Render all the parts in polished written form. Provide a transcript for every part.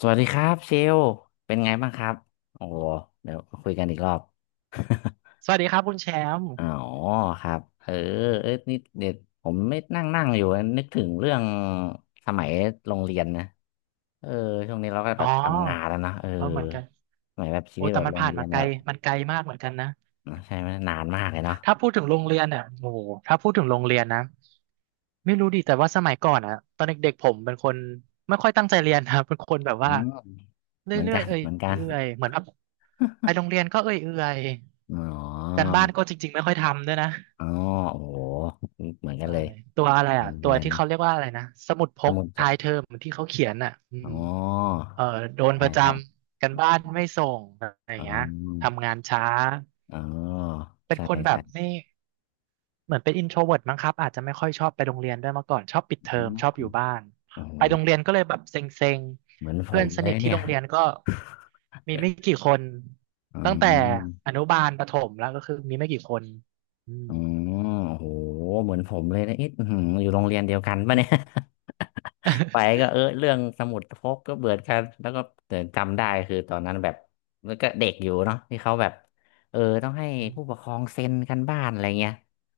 สวัสดีครับเชลเป็นไงบ้างครับโอ้โหเดี๋ยวคุยกันอีกรอบ สวัสดีครับคุณแชมป์ อ๋อครับเอ้ยนี่เด็ดผมไม่นั่งนั่งอยู่นึกถึงเรื่องสมัยโรงเรียนนะเออช่วงนี้เราก็อ๋แบอบทำงานแล้วเนอะเออเออเหมือนกันสมัยแบบชีโอ้วิตแต่แบบมันโรงผ่านเรียมานไกแบลบมันไกลมากเหมือนกันนะ ใช่ไหมนานมากเลยเนาะถ้าพูดถึงโรงเรียนเนี่ยโอ้โหถ้าพูดถึงโรงเรียนนะไม่รู้ดิแต่ว่าสมัยก่อนอะตอนเด็กๆผมเป็นคนไม่ค่อยตั้งใจเรียนนะ เป็นคนแบบอืว่ามเรเหมือนื่อกัยนๆเอเหมือนกัน ื่อยๆเหมือนแบบไป โรงเรียนก็เอื่อยอ๋ๆกาอรบ้านก็จริงๆไม่ค่อยทำด้วยนะอ๋อโอ้โหเหมือนกันใช่เลยตัวอะไรอือ่ะมตัอะวไรที่เนาะเขาเรียกว่าอะไรนะสมุดพสกมุดจท้าดยเทอมที่เขาเขียนอ่ะอือ๋ม อเออโดนปใช่ระจใช่ำกันบ้านไม่ส่งอะไรอย่าอ๋งเงี้ยอ ทำงานช้าอ๋อเป็นใช่คนแบบใช่ไม่เหมือนเป็นอินโทรเวิร์มั้งครับอาจจะไม่ค่อยชอบไปโรงเรียนด้วยมาก่อนชอบปิดอืเทอมมชอบอยู่บ้านโอ้โหไปโรงเรียนก็เลยแบบเซ็งเหมือนๆผเพื่อนมสเลนิยทที่เนี่ยโรงเรียนก็มีไม่กี่คนอืตั้งแต่มอนุบาลประถมแล้วก็คือมีไม่กี่คนอืมอืมโอ้โหเหมือนผมเลยนะเอ๊ะอื้อหืออยู่โรงเรียนเดียวกันปะเนี่ย ไปก็เออเรื่องสมุดพกก็เบื่อกันแล้วก็แต่จำได้คือตอนนั้นแบบแล้วก็เด็กอยู่เนาะที่เขาแบบเออต้องให้ผู้ปกครองเซ็นกันบ้านอะไรเงี้ย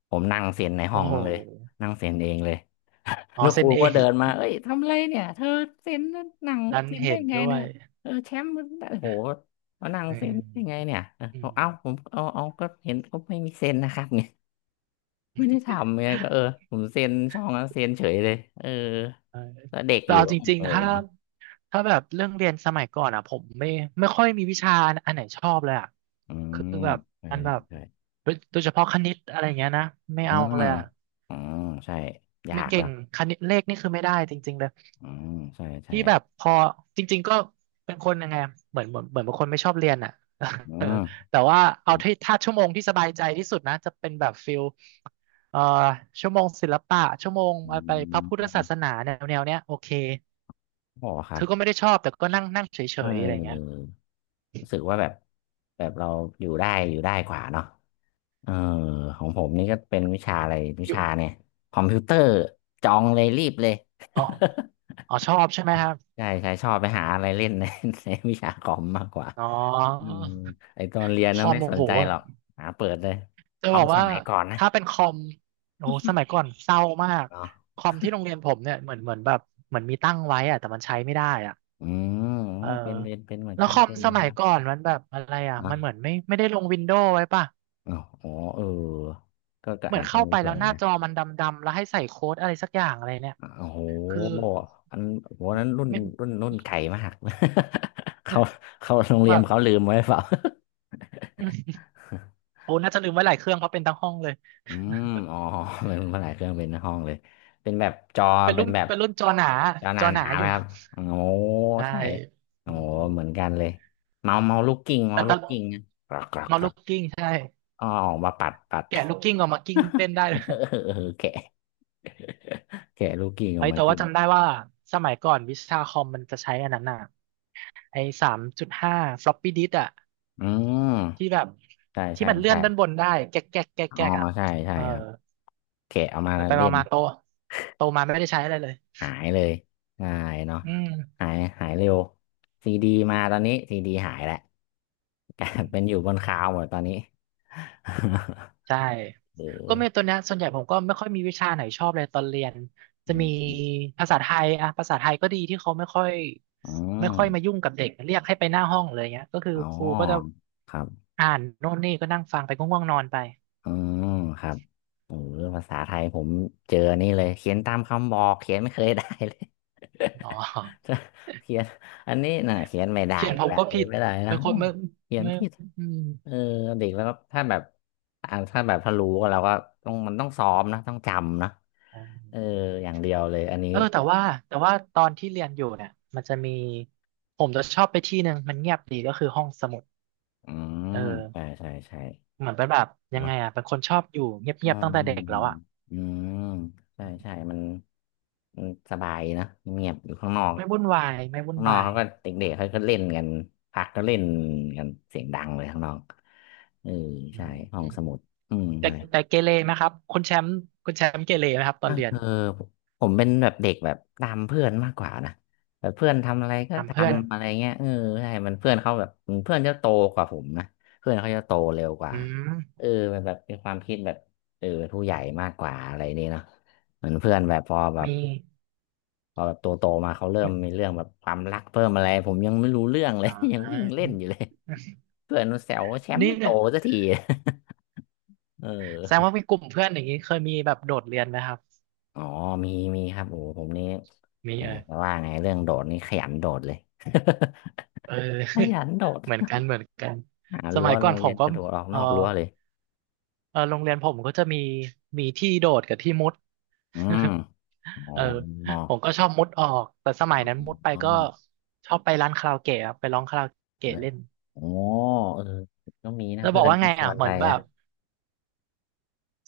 ผมนั่งเซ็นในห้โอ้องโหเลยนั่งเซ็นเองเลย อ๋อแล้วคเซ็รูนเอก็ง เดินมาเอ้ยทำอะไรเนี่ยเธอเซ็นหนัง ดันเซ็นได้เห็นไงด้วเนี่ยยเออแชมป์มันได้โหมานั่งอืเซ็นได้ไงมเนี่ยเอออืเอามเอาผมเอาก็เห็นเขาไม่มีเซ็นนะครับ เนี่ยไม่ได้ทำเนี่ยก็เออผมเซ็นช่องแล้วเซ็นเฉยเลยเออเออแล้วเด็กแต่อยู่เอาก็จริงเออๆถ้า ถ้าแบบเรื่องเรียนสมัยก่อนอ่ะผมไม่ค่อยมีวิชาอันไหนชอบเลยอ่ะอืคือมแบบใช่มันใช่แบบใช่โดยเฉพาะคณิตอะไรเงี้ยนะไม่อืเอามเลยอ่ะอืมใช่ยาไม่กเก่แล้งวคณิตเลขนี่คือไม่ได้จริงๆเลยอืมใช่ใช่ที่แบบพอจริงๆก็เป็นคนยังไงอะเหมือนเป็นคนไม่ชอบเรียนอ่ะ อื เออมแต่ว่าเอาที่ถ้าชั่วโมงที่สบายใจที่สุดนะจะเป็นแบบฟิลเอ่อชั่วโมงศิลปะชั่วโมงอืไปพระพุทธศาสมนาแนวแนวเนี้ยโอเคอ๋อครัคืบอก็ไม่ได้ชอบแต่ก็นั่งนั่งเฉเออ ยๆอะไรเงี้ย รู้สึกว่าแบบแบบเราอยู่ได้อยู่ได้กว่าเนาะเออของผมนี่ก็เป็นวิชาอะไรวิอยู่ชาเนี่ยคอมพิวเตอร์จองเลยรีบเลย อ๋ออ๋อชอบใช่ไหมครับ ใช่ใช่ชอบไปหาอะไรเล่น ในในวิชาคอมมากกว่าอ๋ออืมไอตอนเรียนคนะอมไม่โอ้สนโห ใจหรอกหาเปิดเลยจะคอบอมกสว่ามัยก่อนนะถ้าเป็นคอมโอ้โหสมัยก่อนเศร้ามากเนาะคอมที่โรงเรียนผมเนี่ยเหมือนแบบเหมือนมีตั้งไว้อะแต่มันใช้ไม่ได้อะอืมเออเป็นเหมือนแล้วกัคนอมเป็นเหสมือนมัยกันก่อนมันแบบอะไรอ่ะเนาะมันเหมือนไม่ได้ลงวินโดว์ไว้ป่ะอ๋อโอ้เออก็ก็เหมืออานจจะเข้ามีไปส่แล้ววน หน้าจอมันดำๆแล้วให้ใส่โค้ดอะไรสักอย่างอะไรเนี่ยโอ้โหคืออันโหนั้นรุ่น ไม่รุ่น รุ่นไก่มาก เขาเขาโรงแบเรียนบเขาลืมไว้เปล่า โอ้น่าจะลืมไว้หลายเครื่องเพราะเป็นทั้งห้องเลยอืมอ๋อเป็นภาษาเครื่องเป็นห้องเลย เป็นแบบจอ เป็นเป็รุ่นนแบบเป็นรุ่นจอหนาจอหจอหนานาอๆยู่ นะครับโอ้โหใช่ใช่อืโอ้โหมเหมือนกันเลยเมาลูกกิ้งเมาแต่ตลูอนกกิ้งนะกรอกกรอกนอนกรอลูกกกิ้งใช่อ๋อออกมาปัดปัด แกะลูกกิ้งออกมากิ้งเล่นได้ เเลยออแกะแกะลูกกิ้งออเฮ้กยมาแต่กิว่านจำได้ว่าสมัยก่อนวิชาคอมมันจะใช้อันนั้นน่ะไอ้สามจุดห้าฟลอปปี้ดิสอะอืมที่แบบใช่ที่ใช่มันเลื่อใช่นด้านบนได้แก๊กแก๊กแก๊กอ๋อแก๊กอะใช่ใช่เออครับ แกะเอามาไปไปเล่มานมาโตโตมาไม่ได้ใช้อะไรเลยหายเลยหายเนาะอืม หายหายเร็ว ซีดีมาตอนนี้ซีดีหายแหละกลายเป็นอยู่บนคลาวด์หมดตอนนี้ ใช่ก็เมเอนตัวอเนี้ยส่วนใหญ่ผมก็ไม่ค่อยมีวิชาไหนชอบเลยตอนเรียนจะอืมีมภาษาไทยอะภาษาไทยก็ดีที่เขาไม่ค่อยอไม่ค่มอยมายุ่งกับเด็กเรียกให้ไปหน้าห้องเลยเงี้ยก็คืออ๋ครูก็จะอครับ อ่านโน่นนี่ก็นั่งฟังไปก็ง่วงนอนไปอ๋อครับเออภาษาไทยผมเจอนี่เลยเขียนตามคำบอกเขียนไม่เคยได้เลย อ๋อ เขียนอันนี้น่ะเขียนไม่ได้เขียนอีกผมแล้วก็เขีผิยนดไม่ได้เป็นะ้นคนวไม่เขียนไม่ผิดอืมเออเด็กแล้วก็ถ้าแบบถ้าแบบถ้ารู้ก็เราก็ต้องมันต้องซ้อมนะต้องจำนะอ่เออาอย่างเดียวเลยอันนี้เออแต่ว่าตอนที่เรียนอยู่เนี่ยมันจะมีผมจะชอบไปที่หนึ่งมันเงียบดีก็คือห้องสมุดอืเออ มใช่ใช่ใช่เหมือนเป็นแบบยังเนาะ ไงอ่ะเป็นคนชอบอยู่อืเงียบมๆตั้งแต่อืเด็กแล้วมอ่ะอืม ใช่อืใช่มมันมันสบายนะเงียบอยู่ข้างนอก ไม่วุ่นวายไม่วุ่นข้างนอกวายเขาก็เด็กๆเขาก็เล่นกันพักก็เล่นกันเสียงดังเลยข้างนอกเอออืใช่ห้อมงสมุดอืม แต่ใช่ แต่เกเรไหมครับคุณแชมป์คุณแชมป์เกเรไหมครับตเอนเรียนออผมเป็นแบบเด็กแบบตามเพื่อนมากกว่านะแบบเพื่อนทำอะไรก็ตามเพื่อนทำอะไรเงี้ยเออใช่มันเพื่อนเขาแบบเพื่อนจะโตกว่าผมนะเพื่อนเขาจะโตเร็วกว่าอืมเออมันแบบเป็นความคิดแบบเออเป็นผู้ใหญ่มากกว่าอะไรนี่เนาะเหมือนเพื่อนแบบพอแบบมีพอแบบโตโตมาเขาเริ่มมีมีเรื่องแบบความรักเพิ่มอะไรผมยังไม่รู้เรื่องเลอ๋ย ยังวิ่งเล่อนอยู่เลยเพื่อนมันแซวว่าแชมป์นี่ไม่โตเนี่ยสักที เแสดงออ ว่ามีกลุ่มเพื่อนอย่างนี้เคยมีแบบโดดเรียนไหมครับอ๋อมีมีครับโอ้โหผมนี่มีแหมเออจะว่าไงเรื่องโดดนี่ขยันโดดเลย เออ ขยันโดด เหมือนกันเหมือนกันหาสรั้มัวยก่โรอนงผเรียมนก็กระโดดออกเอนออกรั้วเลยเออโรงเรียนผมก็จะมีมีที่โดดกับที่มุด อืมอ๋ เอออผมก็ชอบมุดออกแต่สมัยนั้นมุดไปอืก็มชอบไปร้านคาราโอเกะครับไปร้องคาราโอเกะเล่นโอ้เออก็มีนะแล้วบเพื่อกอนว่าก็ไงชอ่ะวนเหไปมือนแบนะบ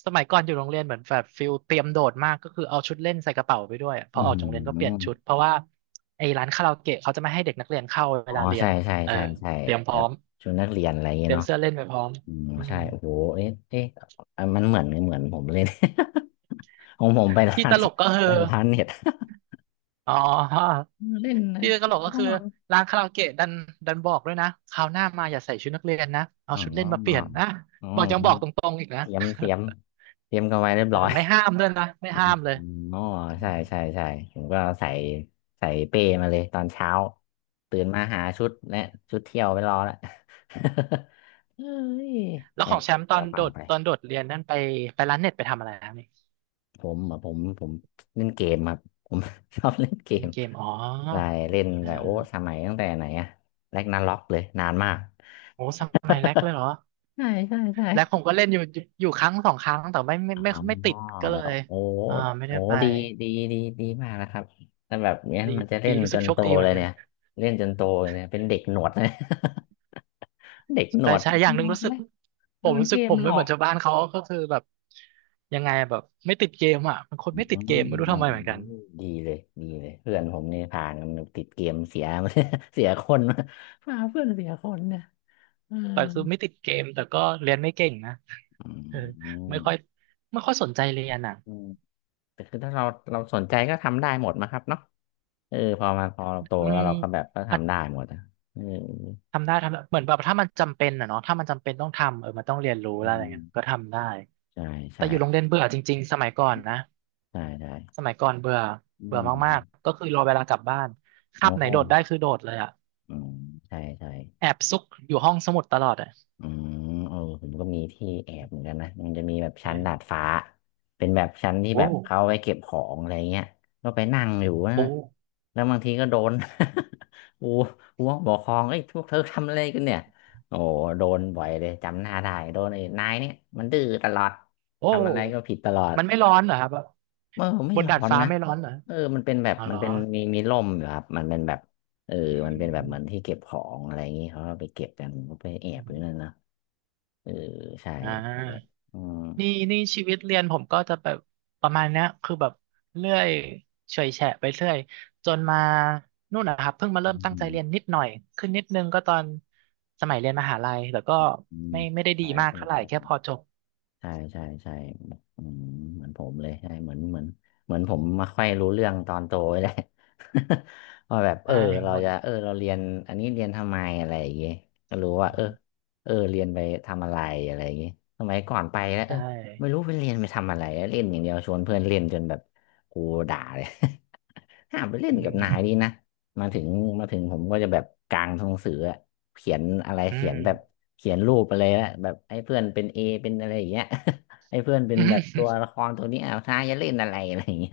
สมัยก่อนอยู่โรงเรียนเหมือนแบบฟิลเตรียมโดดมากก็คือเอาชุดเล่นใส่กระเป๋าไปด้วยอะพอือออกจากโรงเรียนก็เปลี่ยนชุมดเพราะว่าไอ้ร้านคาราโอเกะเขาจะไม่ให้เด็กนักเรียนเข้าเวอ๋อลาเรียใช่นใช่เออใช่ใช่เตรียมพแบร้อบมชวนนักเรียนอะไรอย่างเตเงี้ยรียมเนาะเสื้อเล่นไปพร้อมอืมอืมใช่โอ้โหเอ๊ะเอ๊ะอันมันเหมือนเหมือนผมเลย ของผมไปร้าที่นตลกก็คืไปอร้านเน็ต อ๋อ เล่นนะที่ตลกก็ทั้งคือวัน ร้านคาราโอเกะดันบอกด้วยนะคราวหน้ามาอย่าใส่ชุดนักเรียนนะเอาอ๋อชุดเล่นมาเปลี่ยนนะอ๋อบอกยังบอกตรงๆอีกนะ เตรียมเตรียมเตรียมกันไว้เรียบ เออร้อยไม่ห้ามด้วยนะไม่อ๋ห้ามเลยออืใช่มใช่ใช่ผมก็ใส่ใส่เป้มาเลยตอนเช้า ตื่นมาหาชุดและชุดเที่ยวไปรอแล้ว เฮ้ยแล้วแอขอบงแชมป์แอตบอกนระโดเป๋าดไปตอนโดดเรียนนั่นไปไปร้านเน็ตไปทำอะไรนะนี่ผมอ่ะผมผมเล่นเกมครับผม ชอบเล่นเกเล่นมเกมอ๋อใช่เล่นเแต่โอ้ออสมัยตั้งแต่ไหนอะแรกนาร็อกเลยนานมากโอ้สมัยแรกเลยเหรอใช่ใช่ใช่ แรกผมก็เล่นอยู่ครั้ง2ครั้งแต่ไม่ไม่อ๋อไม่ไม่ติดก็เลแล้วยโอ้อ่าไม่โอ้ได้ไปดีดีดีดีมากนะครับถ้าแบบเนี้ยดีมันจะเล่ดีนรู้จสึกนโชโตคดีเหเลมือยนกัน เนี่ยเล่นจนโตเลยเนี่ยเป็นเด็กหนวดเลย เด็กหนใช่วดใช่อย่างหโดนึ่งนรู้สึเลกยผโดมนรู้เกสึกผมมหลไม่อเหมือกนชาวบ้านเขาก็คือแบบยังไงแบบไม่ติดเกมอ่ะมันคนอืมไม่ติดเกมไม่รู้โอ้ทำไมเหมือนกันดีเลยดีเลยเพื่อนผมนี่ผ่านกันติดเกมเสีย เสียคนมาพาเพื่อนเสียคนเนี่ยเออแต่คือไม่ติดเกมแต่ก็เรียนไม่เก่งนะอืเออมไม่ค่อยไม่ค่อยสนใจเรียนอ่ะอืมแต่คือถ้าเราเราสนใจก็ทำได้หมดนะครับเนาะเออพอมาพอเราโตอืแล้มวเราก็แบบก็อ่ะทำได้หมดอะเออ ทำได้ทำได้เหมือนแบบถ้ามันจำเป็นอ่ะเนาะถ้ามันจำเป็นต้องทำเออมันต้องเรียนรู้อืแล้วอะไรมเงี้ยก็ทำได้ใช่แต่ใช่อยู่โรงเรียนเบื่อจริงๆสมัยก่อนนะใช่ใช่สมัยก่อนเบื่ออืเบื่อมากๆมก็คือรอเวลากลับบ้านโอคาบไหนโดดได้้คือโดดเลยอ่ะอืมใช่ใช่แอบซุกอยู่ห้องสมุดตลอดอ่ะ อืมเออผมก็มีที่แอบเหมือนกันนะมันจะมีแบบชั้นดาดฟ้าเป็นแบบชั้นที่โอ้แบบเขาไว้เก็บของอะไรเงี้ยก็ไปนั่งอยู่โอ้ นะแล้วบางทีก็โดน อูอูบอกครองเอ้ยพวกเธอทำอะไรกันเนี่ยโอ้โหโดนบ่อยเลยจำหน้าได้โดนไอ้นายเนี่ยมันดื้อตลอดโอ้ ทำอะไรก็ผิดตลอด มันไม่ร้อนเหรอครับ เออไม่บนร้อดาดนฟ้านะไม่ร้อนเหรอเออมันเป็นแบบอ๋อเหมัรนอเป็นมีร่มอยู่ครับมันเป็นแบบเอออืมันเป็นแบบเหมือนมที่เก็บของอะไรอย่างงี้เขาก็ไปเก็บกันเขาไปแออืบอยู่นั่นมนะเออใช่อ่แบบาอืมนี่ชีวิตเรียนผมก็จะแบบประมาณเนี้ยคือแบบเรื่อยเฉอยแฉะไปเรื่อยจนมานู่นนะครับ เพิ่งมาอืเริ่มมตั้งอืใจมเรียนนิดหน่อย ขึ้นนิดนึงก็ตอนสมัยเรียนมหาลัยแต่ก็อืมไม่ได้ดีใช่มากใช่เท่าไหร่ใช่ แค่พอจบใช่อืมเหมือนผมเลยใช่เหมือนเหมือนผมมาค่อยรู้เรื่องตอนโตเลย แหละ ว่าแบบเอได้อเราหมดจะเออเราเรียนอันนี้เรียนทำไมอะไรอย่างเงี้ยก็รู้อืว่าเออมเออเรียนไปทำอะไรอะไรอย่างเงี้ยสมัยก่อนไปแล้วเอใช่อไม่รู้ไปเรียนไปทำอะไรเล่นอย่างเดียวชวนเพื่อนเล่นจนแบบกูด่าเลย ห้ามไปเล่อืนกับนายดีมนะมาถึงมาถึงผมก็จะแบบกลางหนังสืออะเขียนอะไรอืเขียมนแบบเขียนรูปอะไรลยอะแบบให้เพื่อนเป็นเอเป็นอะไรอย่างเงี้ย ให้เพื่อนเป็นอแบบตัวืละครตัวนี้อ้าวนายจะเล่นอะไรอะไรอย่างเงี้ย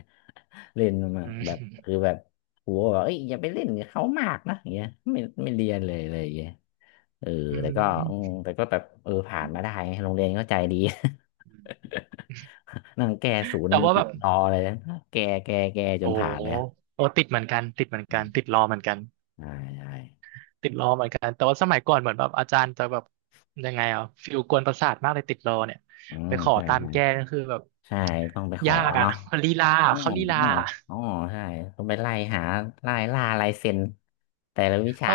เล่นมาแบบคืมอแบบครูบอกเอ้ยอย่าไปเล่นกับเขามากนะอย่างเงี้ยไม่เรียนเลยอย่างเงี้ยเอออืแต่ก็อืมแต่ก็แบบเออผ่านมาได้ม โรงเรียนก็ใจดี นั่งแก้ศูนแต่ย์ว่าติแบดบรอเลยนะแก้จโอ้นโผ่านหเลยอะโอ้ติดเหมือนกันติดเหมือนอืกันติดมรอเหมือนกันใช่ใช่ ติดรอเหมือนกันแต่ว่าสมัยก่อนเหมือนแบบอาจารย์จะแบบยังไงอ่ะฟิลกวนประสาทมากเลยติดรอเนี่ยอืไปมขอใช่ตามใช่แก้ก็คือแบบใช่ต้องไปขอยากอ่ะเนาะมันลีลาอะอืมเขาลีลาอ๋ออ๋อใช่ต้องไปไล่หาไล่ล่าลายเซ็นแต่ละวิเอชา อ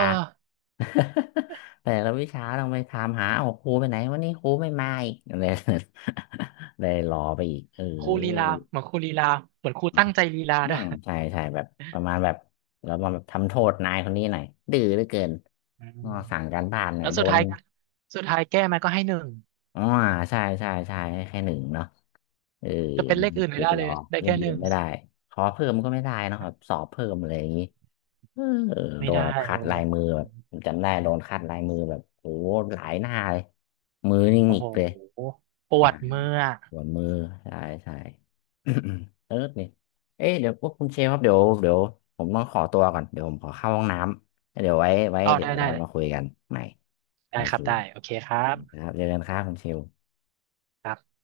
แต่ละวิชาต้องไปถามหาเอาครูไปไหนวันนี้ครูไม่มาอีก อะไร เลยรอไปอีกเอครูลีลาอเหมือนครูลีลาเหมือนครูตั้งใจลีลาอืด้วยมใช่ใช่แบบประมาณแบบเรามาแบบทำโทษนายคนนี้หน่อยดื้อเหลือเกินอืก็มสั่งการบ้านหน่อแล้ยวโดสุดน ท้ายสุดท้ายแก้มันก็ให้หนึ่งอ๋อใช่ให้แค่หนึ่งเนาะเออจะเป็นเลขอื่นไม่ติดได้รเลอยได้เล่นแค่เกหนึ่มงไม่ได้ขอเพิ่มก็ไม่ได้เนอะแบบสอบเพิ่มอะไรอย่างนี้เออไม่โดนได้แบบคัเลดยลายมือแบบผมจำได้โดนคัดลายมือแบบโอ้หลายหน้าเลยมือนี่โอ้หงิโกเลยหปวอ่าดเมื่อปวดมือใช่ใช่ เออเนี่ยเอ๊ะเดี๋ยวพวกคุณเชฟครับเดี๋ยวผมต้องขอตัวก่อนเดี๋ยวผมขอเข้าห้องน้ำแล้วเดี๋ยวไว้เอาเดี๋ยได้วได้ เรามาคุยกันใหม่ได้โอคเครับ ได้ โอเคครัคบรับเจอกันครับคุณเชลครับ